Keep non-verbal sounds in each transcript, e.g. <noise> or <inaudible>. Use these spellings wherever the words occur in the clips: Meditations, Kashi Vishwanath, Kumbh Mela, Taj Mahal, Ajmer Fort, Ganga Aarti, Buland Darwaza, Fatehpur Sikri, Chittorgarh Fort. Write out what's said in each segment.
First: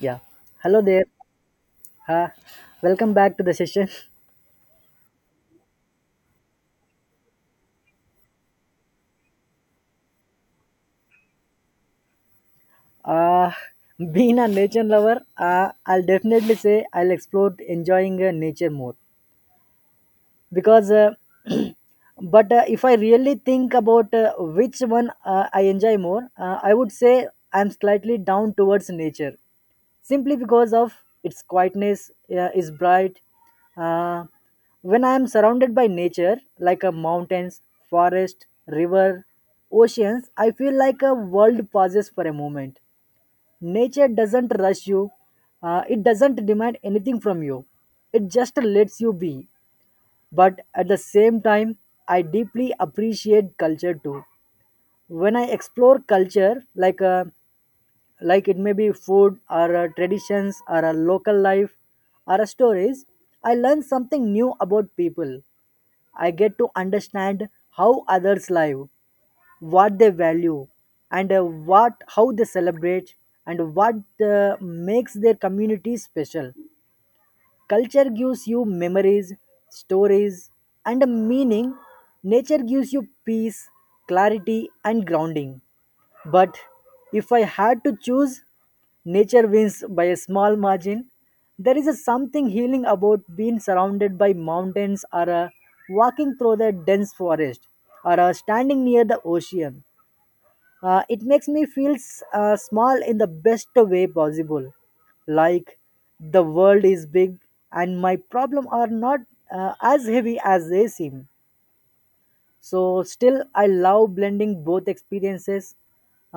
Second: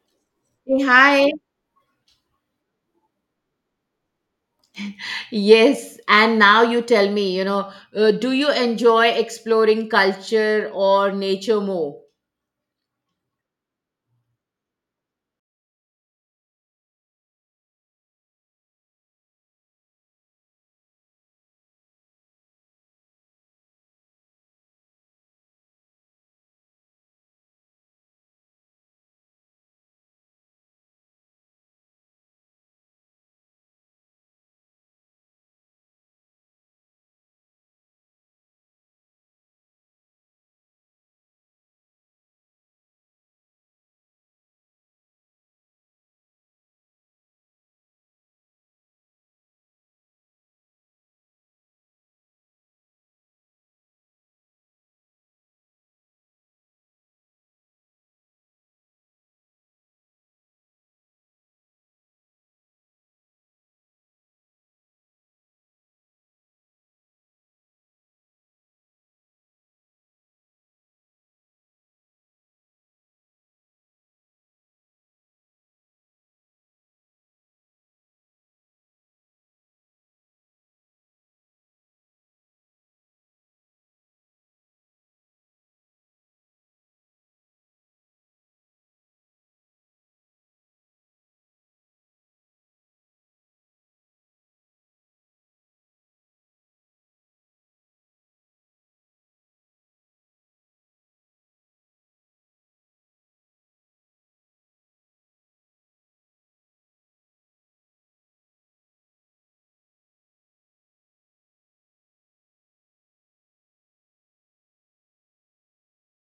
Yeah. Hello Hey, there. hi. Uh, Welcome back to the session. <laughs> Yes, and now you tell me, do you enjoy exploring culture or nature more? Uh, Being a nature lover, I'll definitely say I'll explore enjoying nature more because. <clears throat> But if I really think about which one I enjoy more, I would say I'm slightly down towards nature simply because of its quietness is bright. uh, when I am surrounded by nature like a mountains, forest, river, oceans, I feel like a world pauses for a moment. Nature doesn't rush you, it doesn't demand anything from you, it just lets you be. But at the same time, I deeply appreciate culture too. When I explore culture, like it may be food or traditions or a local life or a stories, I learn something new about people. I get to understand how others live, what they value, and what how they celebrate and what makes their community special. Culture gives you memories, stories, and a meaning. Nature gives you peace, clarity, and grounding. But if I had to choose, nature wins by a small margin. There is a something healing about being surrounded by mountains or walking through the dense forest or standing near the ocean. It makes me feel small in the best way possible. Like the world is big and my problem are not as heavy as they seem. So still I love blending both experiences.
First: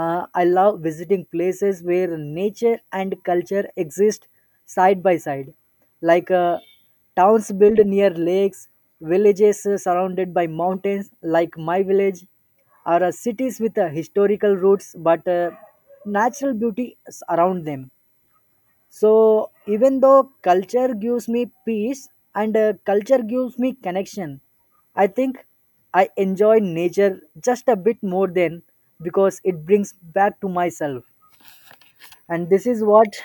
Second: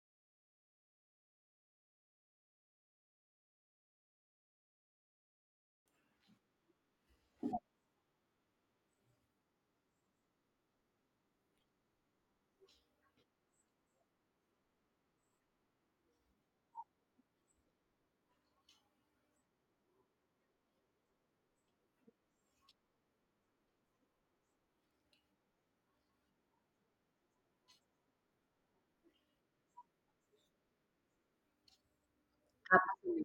I love visiting places where nature and culture exist side by side, like uh, towns built near lakes, villages surrounded by mountains like my village, or cities with historical roots but natural beauty around them. So even though culture gives me peace and culture gives me connection, I think I enjoy nature just a bit more than because it brings back to myself. And this is what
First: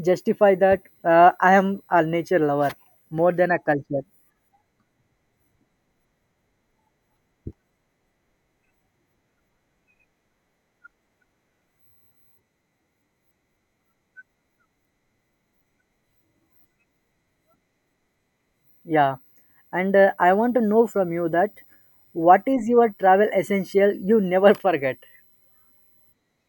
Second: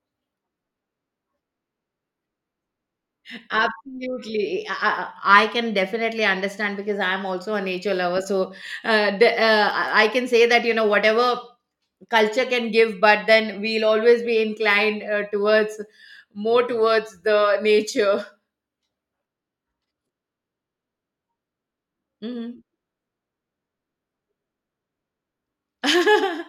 justify that I am a nature lover more than a culture. Absolutely. I can definitely understand because I'm also a nature lover. So I can say that, whatever culture can give, but then we'll always be inclined towards more towards the nature. Yeah. And I want to know from you that what Mhm. is your travel essential you never forget? <laughs> As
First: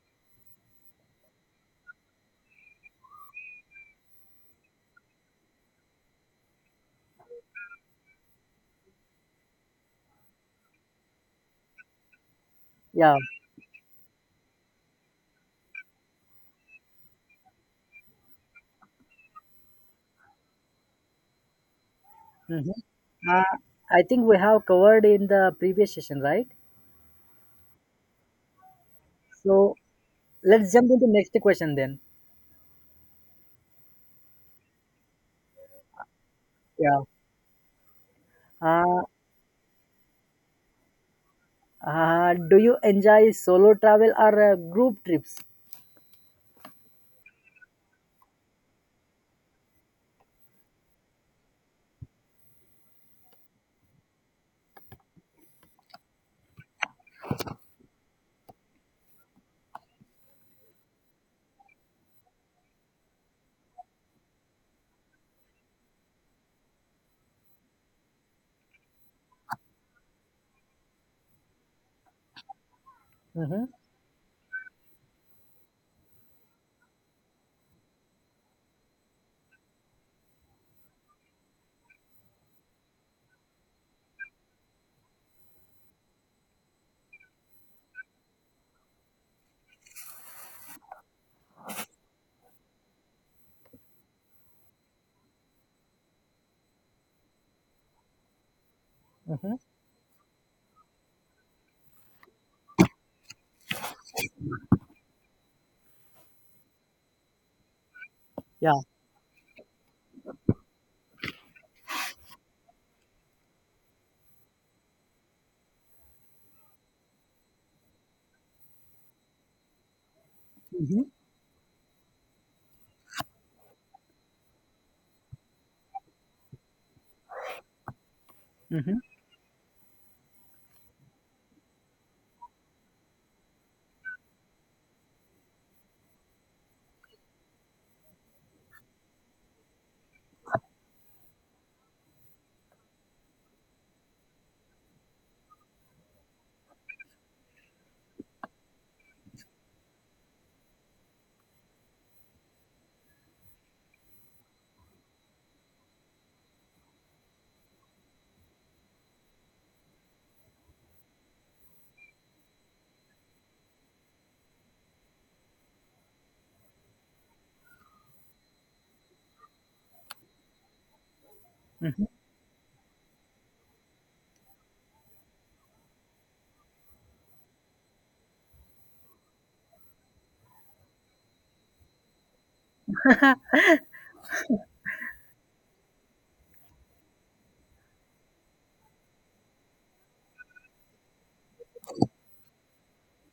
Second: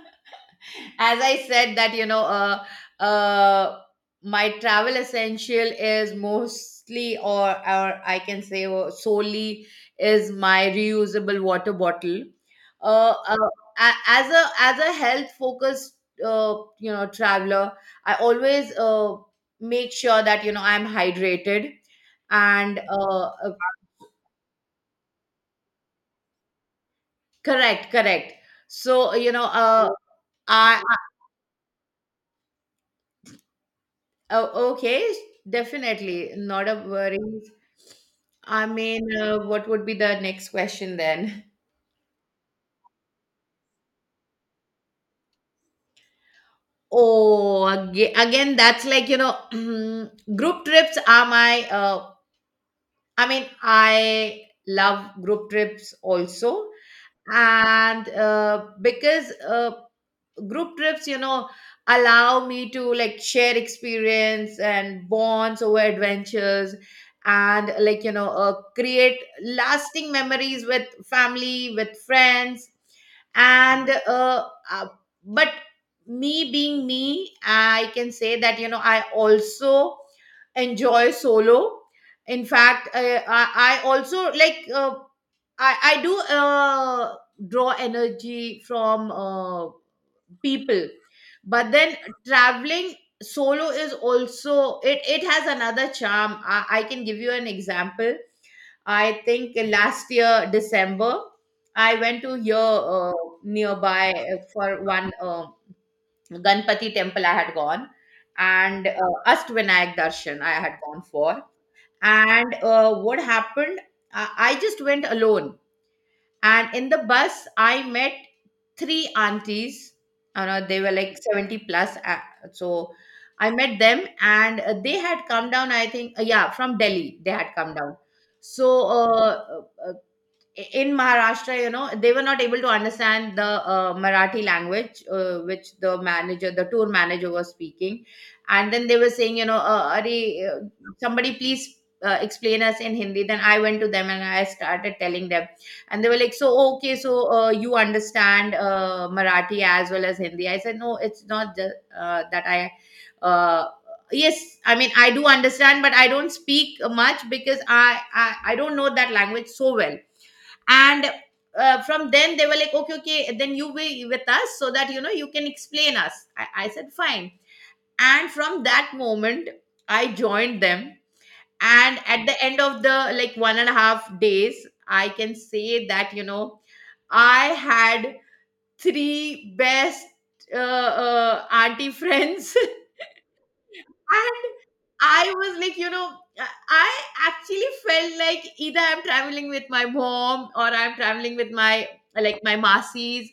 I said, that you know uh, my travel essential is mostly, or or, I can say, solely, is my reusable water bottle. uh, Yeah. uh, a- as a as a health focused traveler, I always make sure that I'm hydrated Hmm. and Uh, I think we have covered in the previous session, right? correct, correct. So, you know So let's I jump into next question then. oh, okay, definitely not a Yeah. worries. I Uh, mean, what would be the next question then? Do you enjoy solo travel or group trips? Oh, again, that's like, <clears throat> group trips are I mean, I love group trips also, and because group trips, allow me to, like, share experience and bonds over adventures, and, like, create lasting memories with family, with friends, Hmm. and uh, but, me being me, I can say that I also enjoy solo. In fact, I also like, I do draw energy from people. But then, traveling solo is also, it has another charm. I can give you an example. I think last year December, I went to here, nearby, for one, ganpati temple I had gone, Yeah. and astvinayak darshan I had gone for. And what happened, I just went alone, and in the bus, I met three aunties. They were Hmm. like 70 plus. So I met them, and they had come down, I think, yeah, from Delhi. They had come down. So Hmm. Uh, in Maharashtra, they were not able to understand the Marathi language, which the manager, the tour manager, was speaking. And then they were saying, "Arey, somebody please explain us in Hindi." Then I went to them and I started telling them. And they were like, so, okay, you understand Marathi as well as Hindi. I said, no, it's not just that I. Uh, yes, I mean, I do understand, but I don't speak much because I don't know that language so well. And from then they were like, okay, okay, then you be with us so that you can explain us. I said fine, and from that moment I joined them. And Hmm. at the end of the, like, 1.5 days, I can say that I had three best auntie friends. <laughs> And I was like, I I actually felt like either I'm traveling with my mom, or I'm traveling with, my like my masis.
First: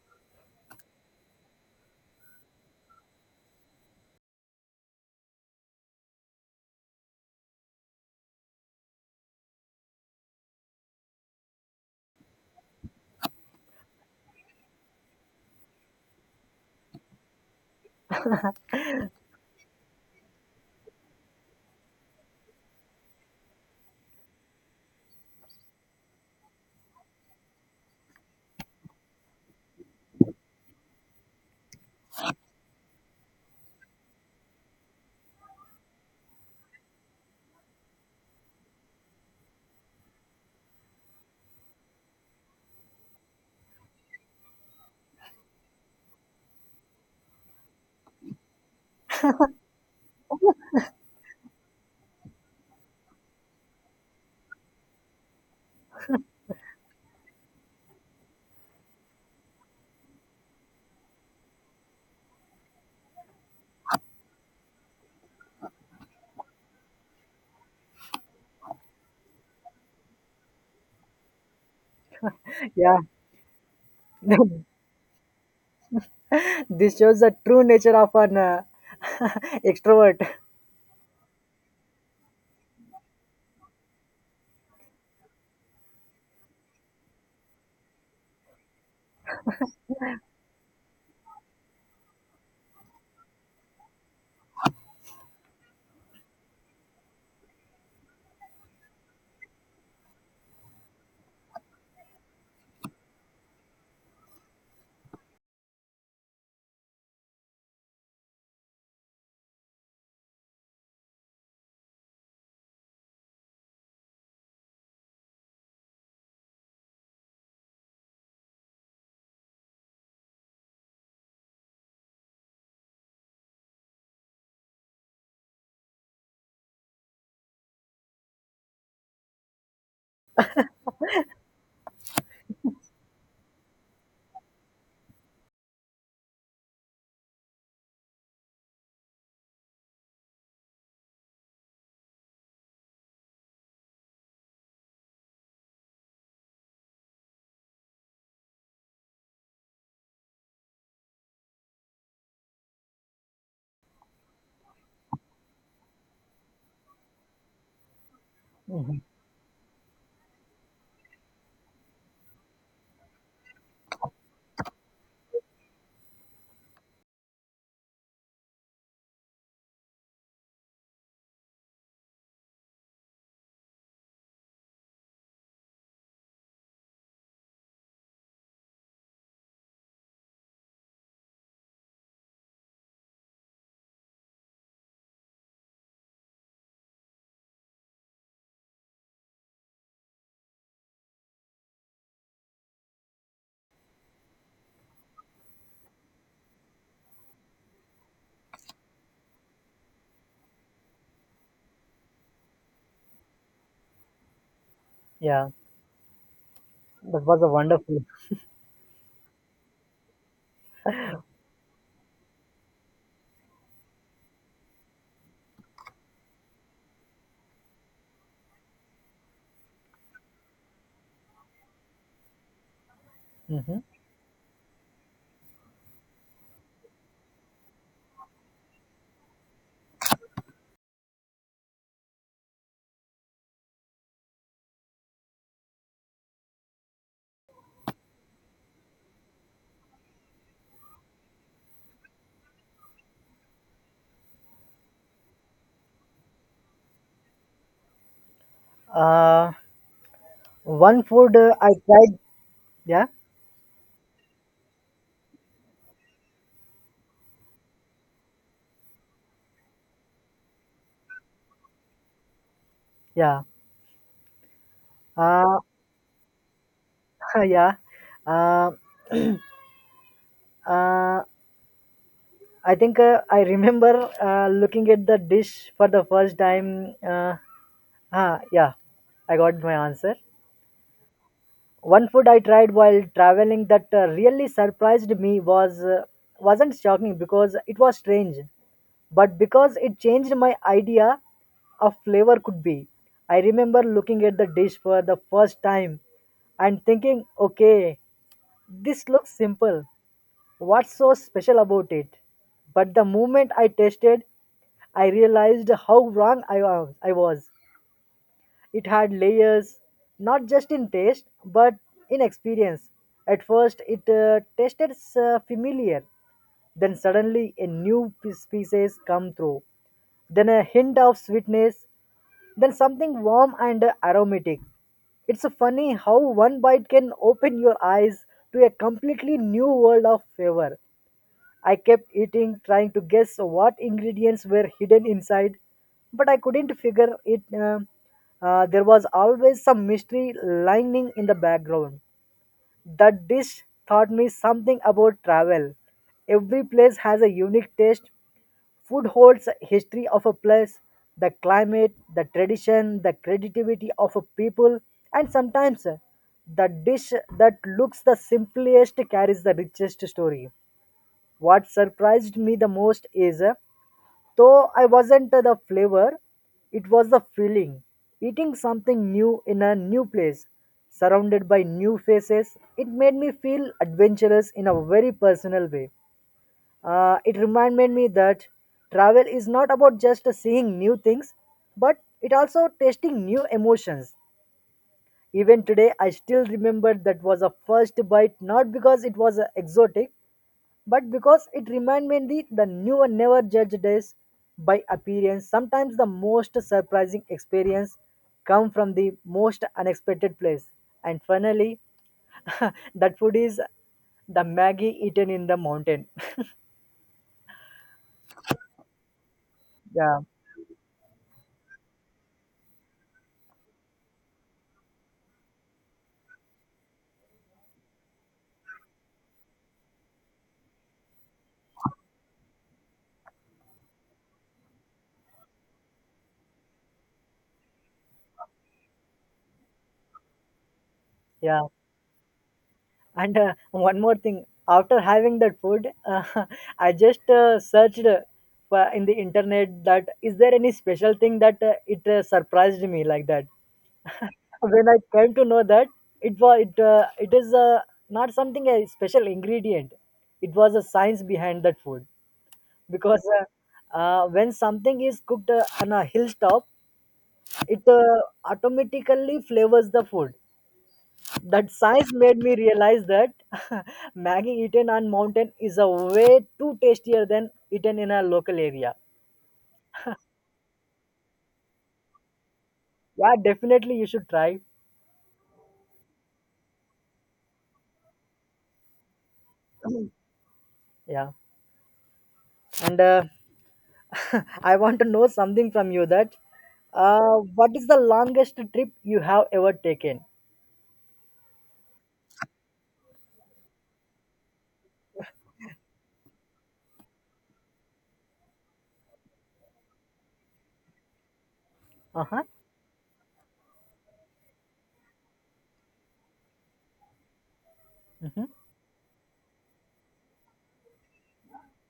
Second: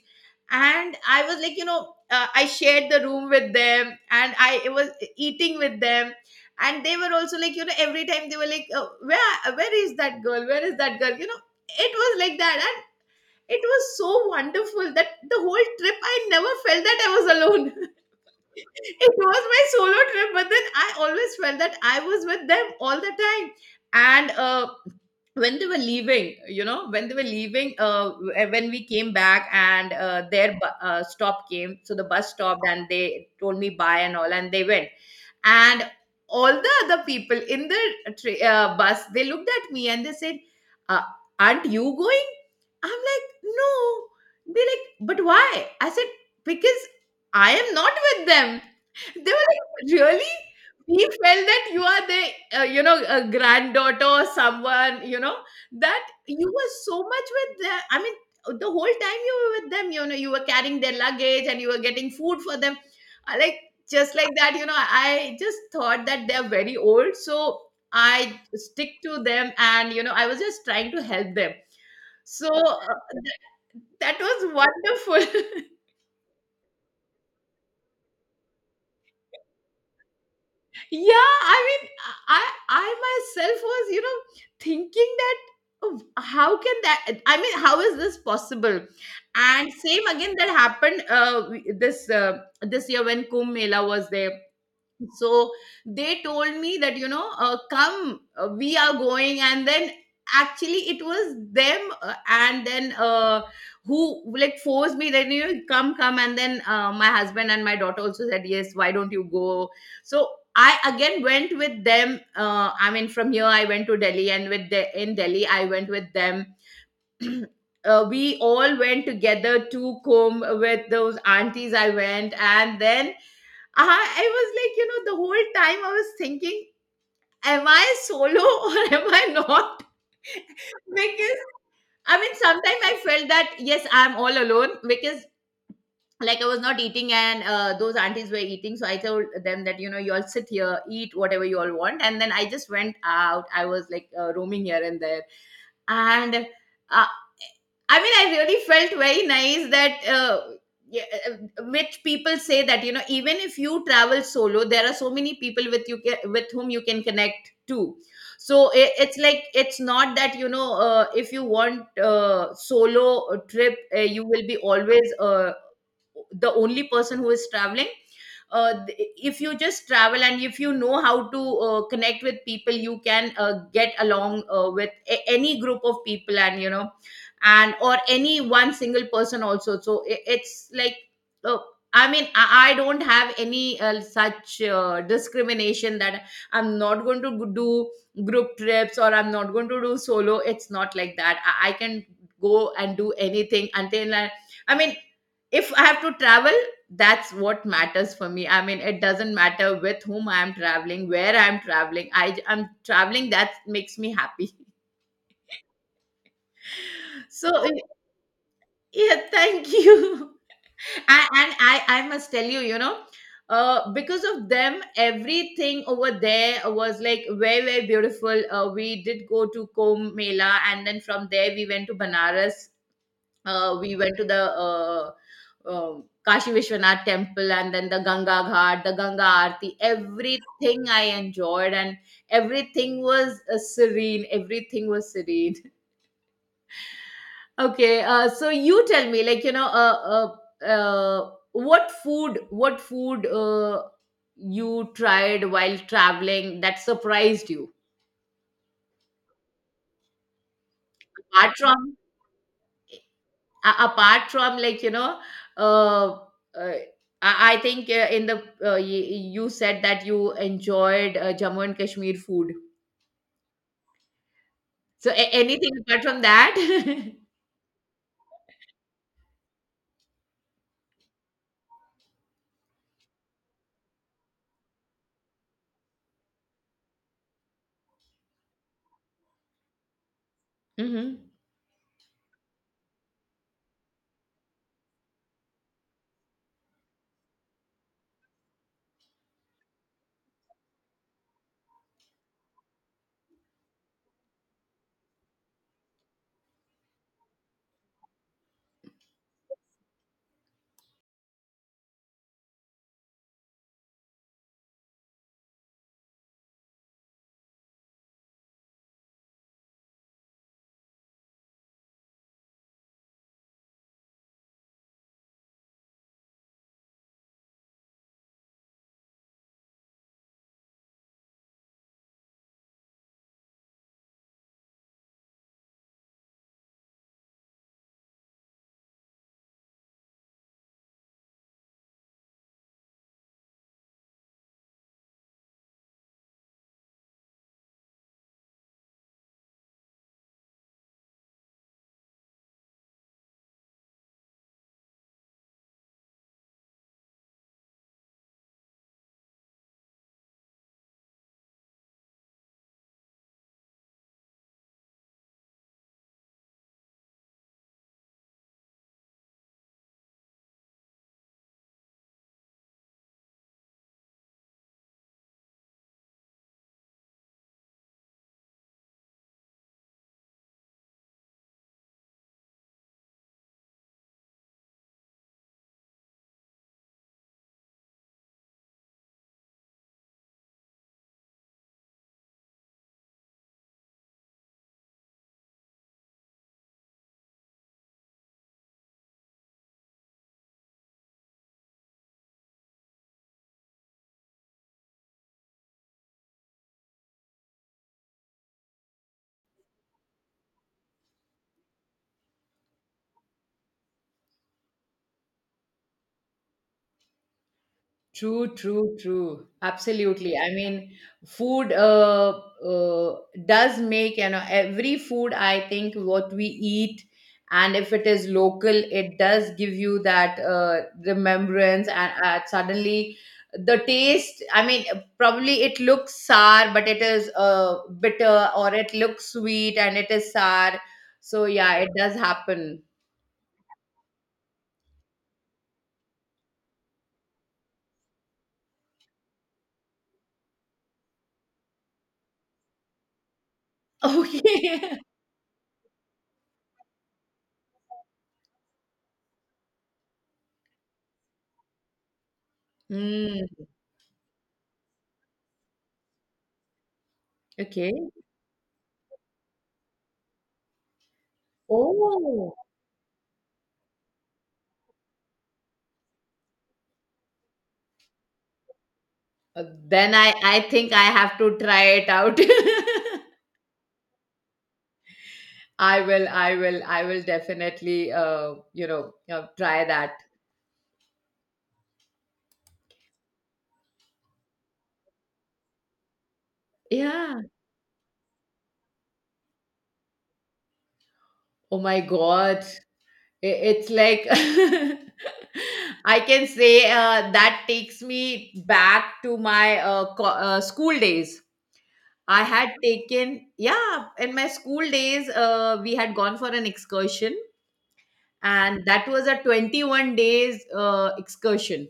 And I was like, I shared the room with them, and I it was eating with them. And they were also like, every time they were like, where, is that girl? Where is that girl? It was like that. And it was so wonderful that the whole trip I never felt that I was alone. <laughs> It was my solo trip, but then I always felt that I was with them all the time. And when they were leaving, when we came back, and their stop came, so the bus stopped and they told me bye and all, and they went. And all the other people in the bus, they looked at me and they said, uh, aren't you going? I'm like, no. They're like, but why? I said, because I am not with them. They were like, really? We felt that you are a granddaughter or someone, that you were so much with them. I mean, the whole time you were with them, you were carrying their luggage and you were getting food for them. I like, just like that, I just thought that they're very old, so I stick to them, and, I was just trying to help them. So Yeah, that was <laughs> wonderful. <laughs> this shows the true nature of an <laughs> extrovert. Yeah, I mean, I myself was, thinking that, oh, how can that I mean, how is this possible? And same again, that happened. This, year, when kumbh mela was there. So they told me that, come, we are going. And then, actually, it was them, and then, who, like, forced me that, come, come. And then, my husband and my daughter also said, yes, why don't you go? So I again went with them. I mean, from here I went to Delhi, and in Delhi I went with them. <clears throat> We all went together to comb with those aunties. I went, and then I was like, the whole time I was thinking, am I solo <laughs> or am I not? <laughs> Because, I mean, sometimes I felt that, yes, I'm all alone, because, like, I was not eating, and those aunties were eating. So I told them that, you all sit here, eat whatever you all want, and then I just went out. I was like, roaming here and there. And. Uh, I mean, I really felt very nice that, yeah, which people say, that even if you travel solo, there are so many people with with whom you can connect to. So it's like, it's not that, if you want solo trip, you will be always the only person who is traveling. If you just travel, and if you know how to connect with people, you can get along with any group of people, and and or any one single person also. So it's like, uh, I mean, I don't have any such discrimination that I'm not going to do group trips, or I'm not going to do solo. It's not like that. I can go and do anything. Until I mean, if I have to travel, that's what matters for me. I mean, it doesn't matter with whom I am traveling, where I am traveling. I am traveling. That makes me happy. <laughs> Yeah, that was a So, wonderful. yeah, thank you. <laughs> And I must tell you, because of them, everything over there was, like, very, very beautiful. We did go to Kumbh Mela, and then from there we went to Banaras. Hmm. We went to the uh, Kashi Vishwanath temple, and then the Ganga Ghat, the Ganga Aarti. Everything I enjoyed, and everything was serene. Everything was serene. <laughs> Okay, so you tell me, like, what food, you tried while traveling that surprised you? Uh, One food Apart I from tried. Yeah, like, uh, uh, I think, in the you said that you enjoyed, jammu and kashmir food, yeah, so uh, anything apart from that? <laughs> yeah. Uh, uh, I think I remember looking at the dish for the first time. Yeah, I got my answer. <laughs> Hmm. One food I tried while traveling that really surprised me was wasn't shocking because it was strange, but because it changed my idea of flavor could be. I remember looking at the dish for the first time and thinking, okay, this looks simple, what's so special about it? But the moment I tasted, I realized how wrong I was. It had layers, not just in taste, but in experience. At first, it tasted familiar. Then suddenly, a new species come through. Then a hint of sweetness. Then something warm and aromatic. It's funny how one bite can open your eyes to a completely new world of flavor. I kept eating, trying to guess what ingredients were hidden inside, but I couldn't figure it. There was always some mystery lying in the background. That dish taught me something about travel. Every place has a unique taste. Food holds a history of a place, the climate, the tradition, the creativity of a people, and sometimes the dish that looks the simplest carries the richest story. What surprised me the most is, though I wasn't the flavor, it was the feeling. Eating something new in a new place, surrounded by new faces, it made me feel adventurous in a very personal way. It reminded me that travel is not about just seeing new things, but it also tasting new emotions. Even today, I still remember that was a first bite, not because it was exotic, but because it reminded me the new and never judged us by appearance. Sometimes the most surprising experience come from the most unexpected place. And finally, <laughs> that food is the Maggie eaten in the mountain. True, true, true. Yeah, Absolutely. I mean, food uh, does make, every food, I think, what we eat, and if it is local, it does give you that remembrance. And suddenly, the taste, I mean, probably it looks sour, but it is bitter, or it looks sweet and it is sour. So, yeah. yeah, it does happen. And one more thing, after having that food, <laughs> I just searched in the internet that is there any special thing that it surprised me like that. <laughs> When I Okay. came to know that it was it is not something a special ingredient. It was a science behind that food because Mm. When something is cooked on a hilltop, it Okay. Automatically flavors the food. That science made me Oh. realize that <laughs> Maggie eaten on mountain is a way too tastier than eaten in a local area. Then I think I have to try it out. <laughs> Yeah, definitely you should try. I will, I will, I will definitely, try that. Yeah, and <laughs> I want to know something from you that Yeah. what is the longest trip you have ever taken? Oh my God. It's like, <laughs> I can say that takes me back to my school days. Uh huh. Yeah, in my school days, we had gone for an excursion, Mm-hmm. and that was a 21 days excursion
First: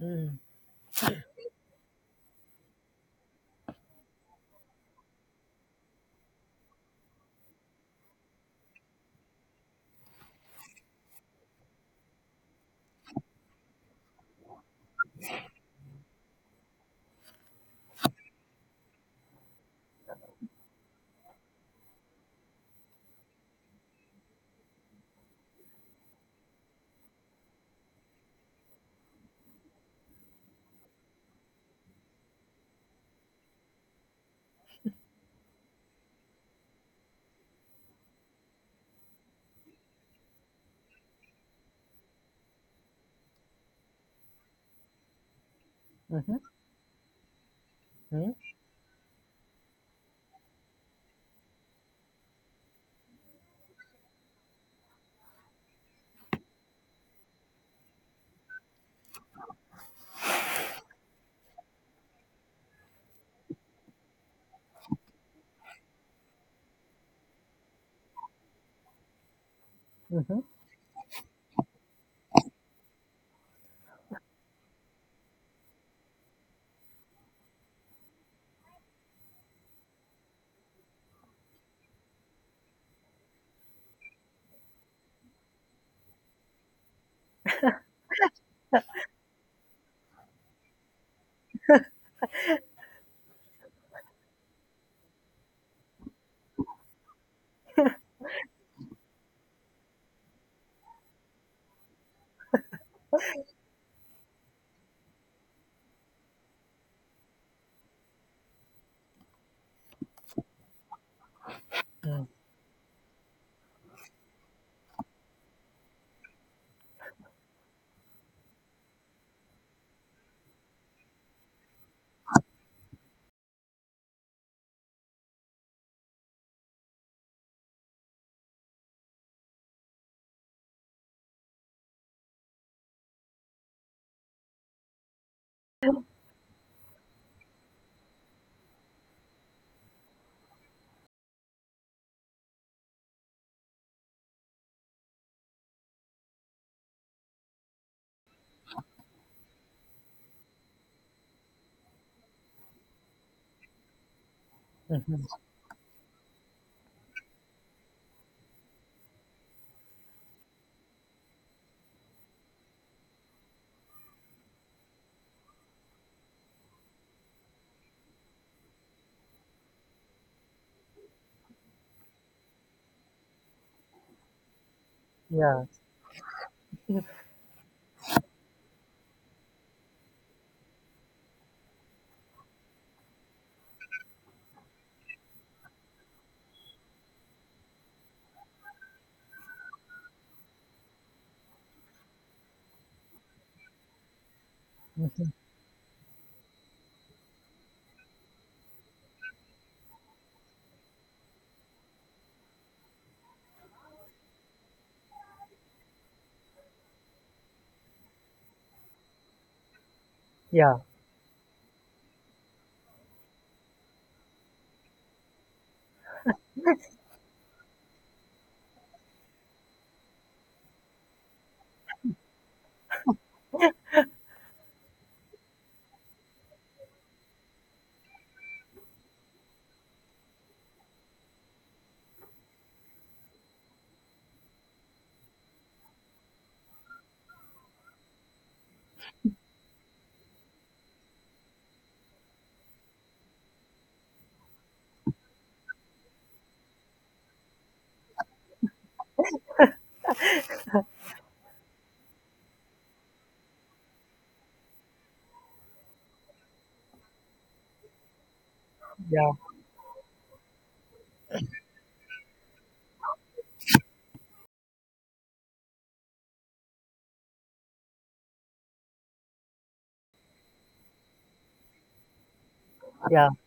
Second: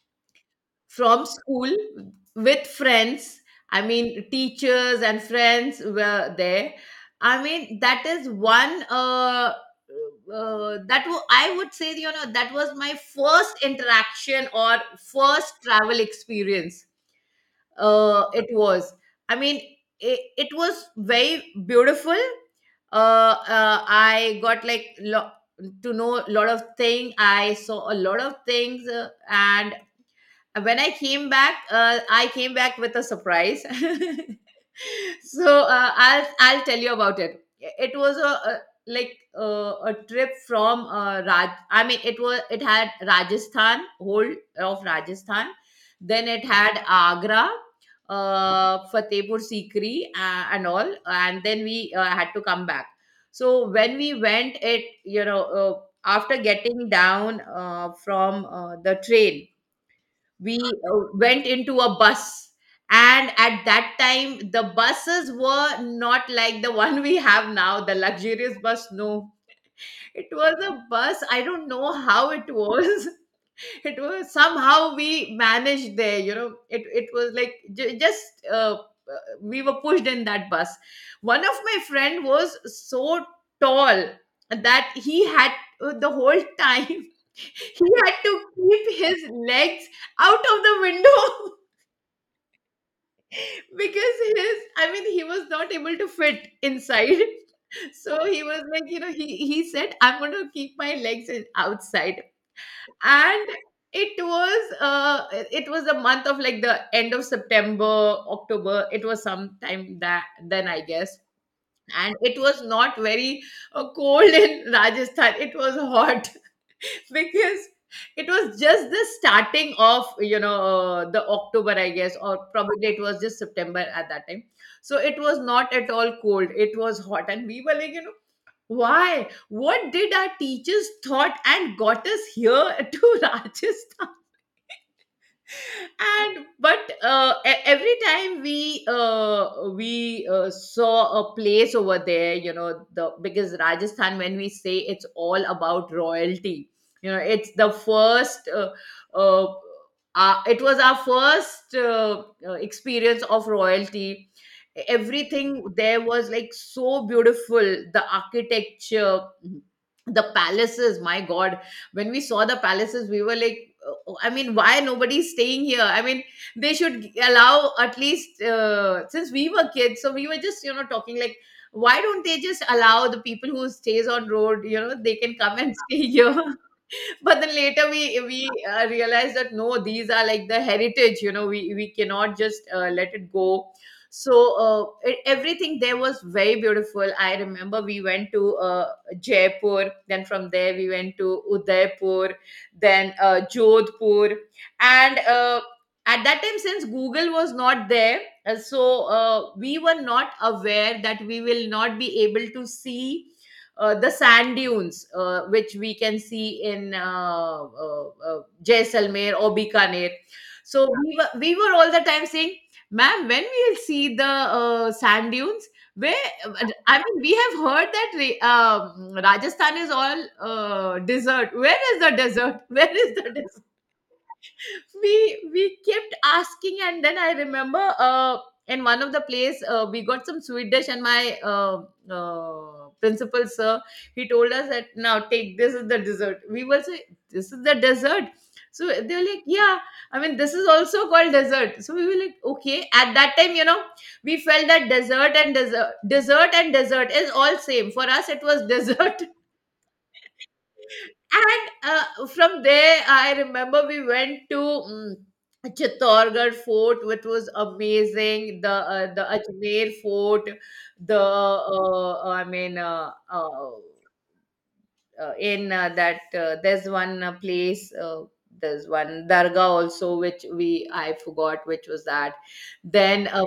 Mm-hmm. from school, with friends. I mean, teachers and friends were there. I mean, that is one, I would say, that was my first interaction, or first travel experience. It was, I mean, it was very beautiful. I got, like, to know a lot of things. I saw a lot of things, and when I came back with a surprise. <laughs> So I'll tell you about it. It was a like, a trip from, Raj. I mean, it had Rajasthan, whole of Rajasthan. Then it had Agra, Mm-hmm. Fatehpur Sikri, and all. And then we had to come back. So when we went, it you know after getting down from the train, we went into a bus. And at that time, the buses were not like the one we have now, the luxurious bus. No, it Mm-hmm. was a bus, I don't know how it was. <laughs> It was, somehow we managed there, you know, it was like j- just uh, uh, we were pushed in that bus. One of my friend was so tall that he had the whole time <laughs> he had to keep his legs out of the window. <laughs> Because his I mean he was not able to fit inside. <laughs> So he was like, you know, he said, "I'm going to keep my legs outside." And it was, it was the month of like the end of September, October, it was sometime that then, I guess. And it was not very cold. <laughs> In Rajasthan, it was hot. Because it was just the starting of, you know, the October, I guess, or probably it was just September at that time. So it was not at all cold, it was hot. And we were like, you know, why, what did our teachers thought and got us here, <laughs> to Rajasthan. And but every time we saw a place over there, you know, the because Rajasthan, when we say, it's all about royalty. You know, it's the first uh, it was our first experience of royalty. Mm-hmm. Everything there was like so beautiful, the architecture, the palaces, my god. When we saw the palaces, we were like, "Oh, oh, I mean, why nobody's staying here? I mean, they should allow at least," since we were kids, so we were just, you know, talking like, "Why don't they just allow the people who stays on road, you know, they can come Yeah. and <laughs> stay here." <laughs> But then later we realized that no, these are like the heritage, you know, we cannot just let it go. So everything there was very beautiful. I remember we went to Jaipur, then from there we went to Udaipur, then Jodhpur. And at that time, since Google was not there, uh, so we were not aware that we will not be able to see the sand dunes which we can see in Jaisalmer or Bikaner. Yeah. So we were all the time saying, "Ma'am, when we will see the sand dunes? Where, I mean, we have heard that Rajasthan is all desert. Where is the desert? <laughs> Where is the desert?" we we kept asking. And then I remember in one of the place, we got some sweet dish, and my principal sir, he told us that, "Now take, this is the dessert." We were say, "This is the dessert?" So they were like, "Yeah, I mean, this is also called dessert." So we were like, okay, at that time, you know, we felt that dessert and dessert, dessert and dessert is all same for us, it was <laughs> dessert. And from there, I remember we went to Chittorgarh Fort, which was amazing. The Yeah. Ajmer Fort, the I mean, in that there's one place, there's one dargah also, which we, I forgot which was that. Then Yeah.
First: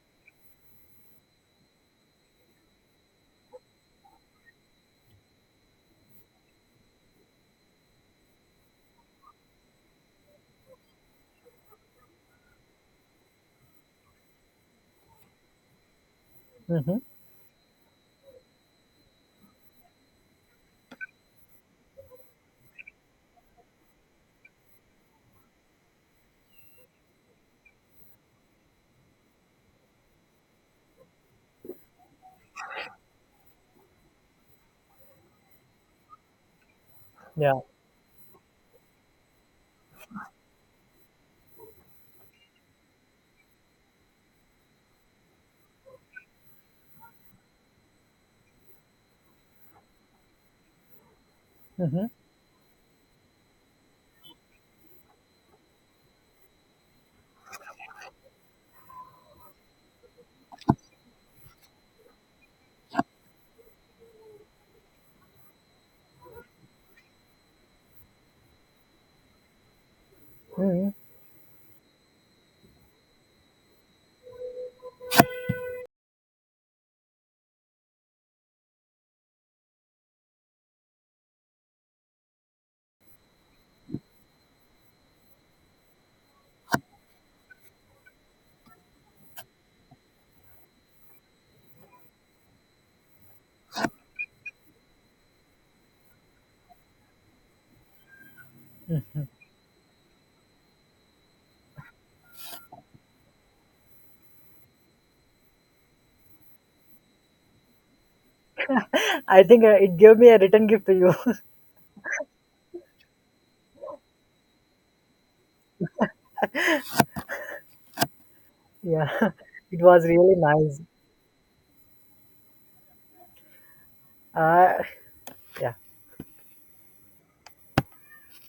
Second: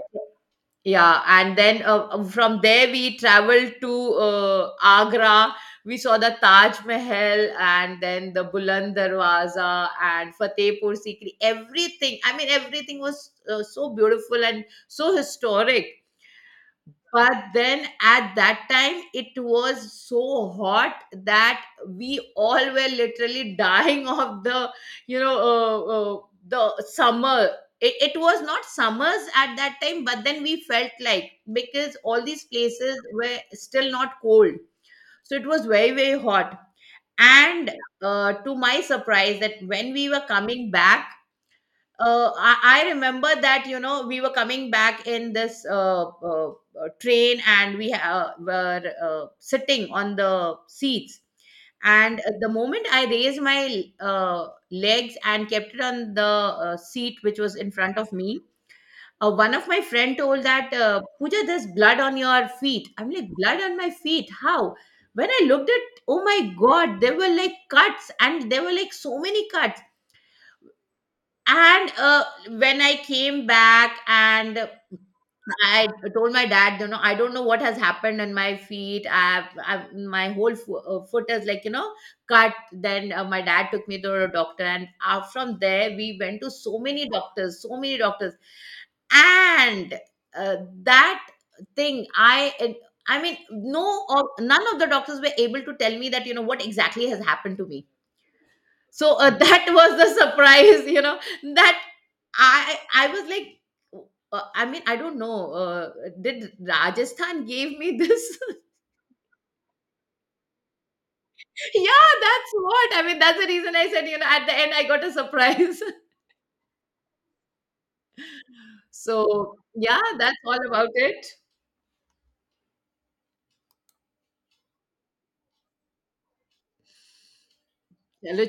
yeah, and then from there we traveled to Agra. We saw the Taj Mahal and then the Buland Darwaza and Fatehpur Sikri. Everything, I mean, everything was so beautiful and so historic. Mm-hmm. But then at that time, it was so hot that we all were literally <laughs> dying of the, you know, uh, the summer. It was not summers at that time, but then we felt like, because all these places were still not cold. So it was very, very hot. Yeah. And to my surprise, that when we were coming back, I remember that, you know, we were coming back in this train, and we were sitting on the seats. Mm-hmm. And the moment I raised my legs and kept it on the seat which was in front of me, one of my friend told that, Puja, there's blood on your feet." I'm like, "Blood on my feet? How?" When I looked at, oh my god, there were like cuts, and there were like so many cuts. Hmm. And when I came back, and I told my dad, "You know, I don't know what has happened on my feet. I've my whole foot is like, you know, cut." Then my dad took me to a doctor, and from there we went to so many doctors, so many doctors. And uh, that thing I and- I mean, no of none of the doctors were able to tell me that, you know, what exactly has happened to me. So <laughs> that was the surprise, you know, that I was like, I mean, I don't know, did Rajasthan gave me this? <laughs> <laughs> I think it gave me a return gift to you. Yeah, that's what I mean, that's the reason I said, you know, at the end I got a surprise. <laughs> <laughs> Yeah. <laughs> So It yeah, was really that's all nice. about it. Uh, yeah. Hello.